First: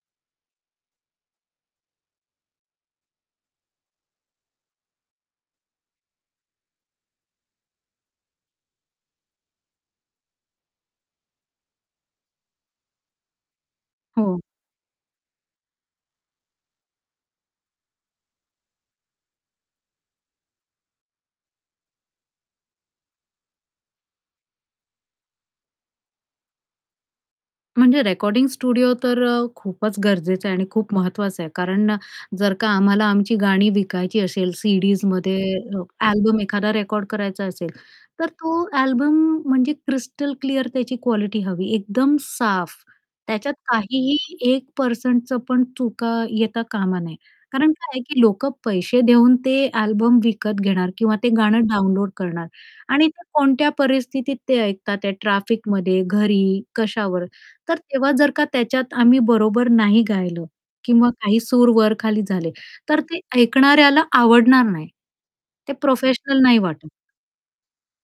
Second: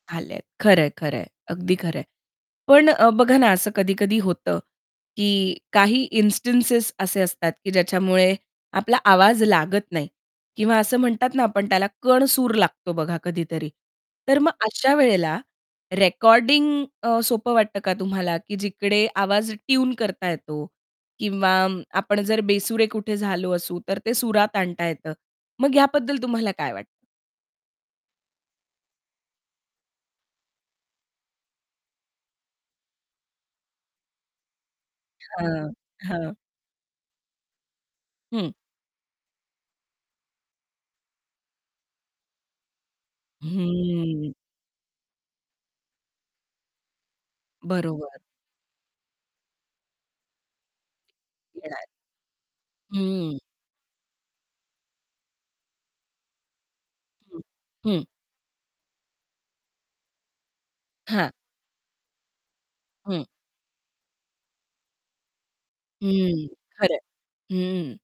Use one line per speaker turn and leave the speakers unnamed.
आलेत, खरंय, खरंय, अगदी खरं आहे. पण अ, बघा ना, असं कधी-कधी होतं की काही इन्स्टिंटेस असे असतात की ज्याच्यामुळे आपला आवाज लागत नाही किंवा असं म्हणतात ना, आपण त्याला कणसूर लागतो बघा कधीतरी, तर
हो.
मग अशा वेळेला रेकॉर्डिंग अ, सोपं वाटतं का तुम्हाला, की जिकडे आवाज ट्यून करता येतो किंवा आपण जर बेसुरे कुठे झालो असू, तर ते सुरात आणता येतं. मग याबद्दल तुम्हाला काय वाटतं?
म्हणजे रेकॉर्डिंग स्टुडिओ तर अ, खूपच गरजेचा आहे आणि खूप महत्त्वाचा आहे कारण जर का आम्हाला आमची गाणी विकायची असेल, सीडीजमध्ये
हां. हां.
अल्बम एखादा रेकॉर्ड करायचा असेल, तर
हं.
तो अल्बम म्हणजे क्रिस्टल क्लिअर त्याची क्वालिटी हवी, एकदम साफ. त्याच्यात काहीही
हम्म.
1% पण चुका येता कामा नये कारण काय आहे, की
बरोबर.
लोकं पैसे देऊन ते अल्बम विकत घेणार किंवा ते गाणं
येणार.
डाउनलोड करणार आणि ते
हं.
कोणत्या परिस्थितीत ते ऐकतात, या ट्रॅफिकमध्ये, घरी, कशावर.
हं.
तर
हं.
तेव्हा जर का त्याच्यात आम्ही बरोबर नाही गायलं किंवा
हां.
काही सूर वर खाली झाले, तर ते
हं.
ऐकणाऱ्याला आवडणार नाही. ते प्रोफेशनल
हं,
नाही वाटत.
खरंय. हं.